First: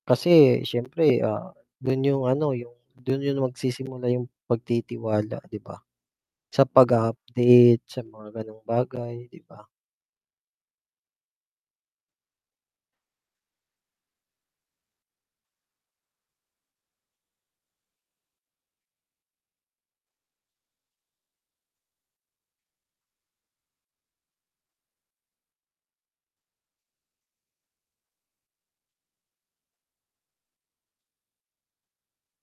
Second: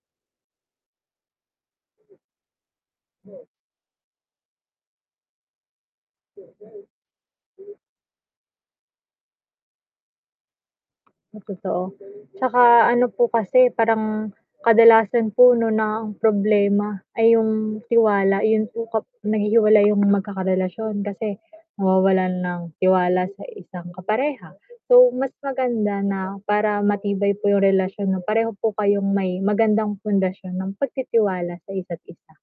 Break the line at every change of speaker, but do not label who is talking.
Kasi, syempre, ah, dun yung ano yung, dun yun magsisimula yung pagtitiwala 'di ba? Sa pag-u-update sa mga ganong bagay, 'di ba?
Na totoo, 'tsaka ano po kasi parang, kadalasan po 'no ng problema, ay yung tiwala 'yun po kap naghihiwalay yung magkakarelasyon kasi nawawalan ng tiwala sa isang kapareha, so mas maganda na, para matibay po yung relasyon 'no, pareho po kayong may magandang pundasyon ng pagtitiwala sa isa't isa.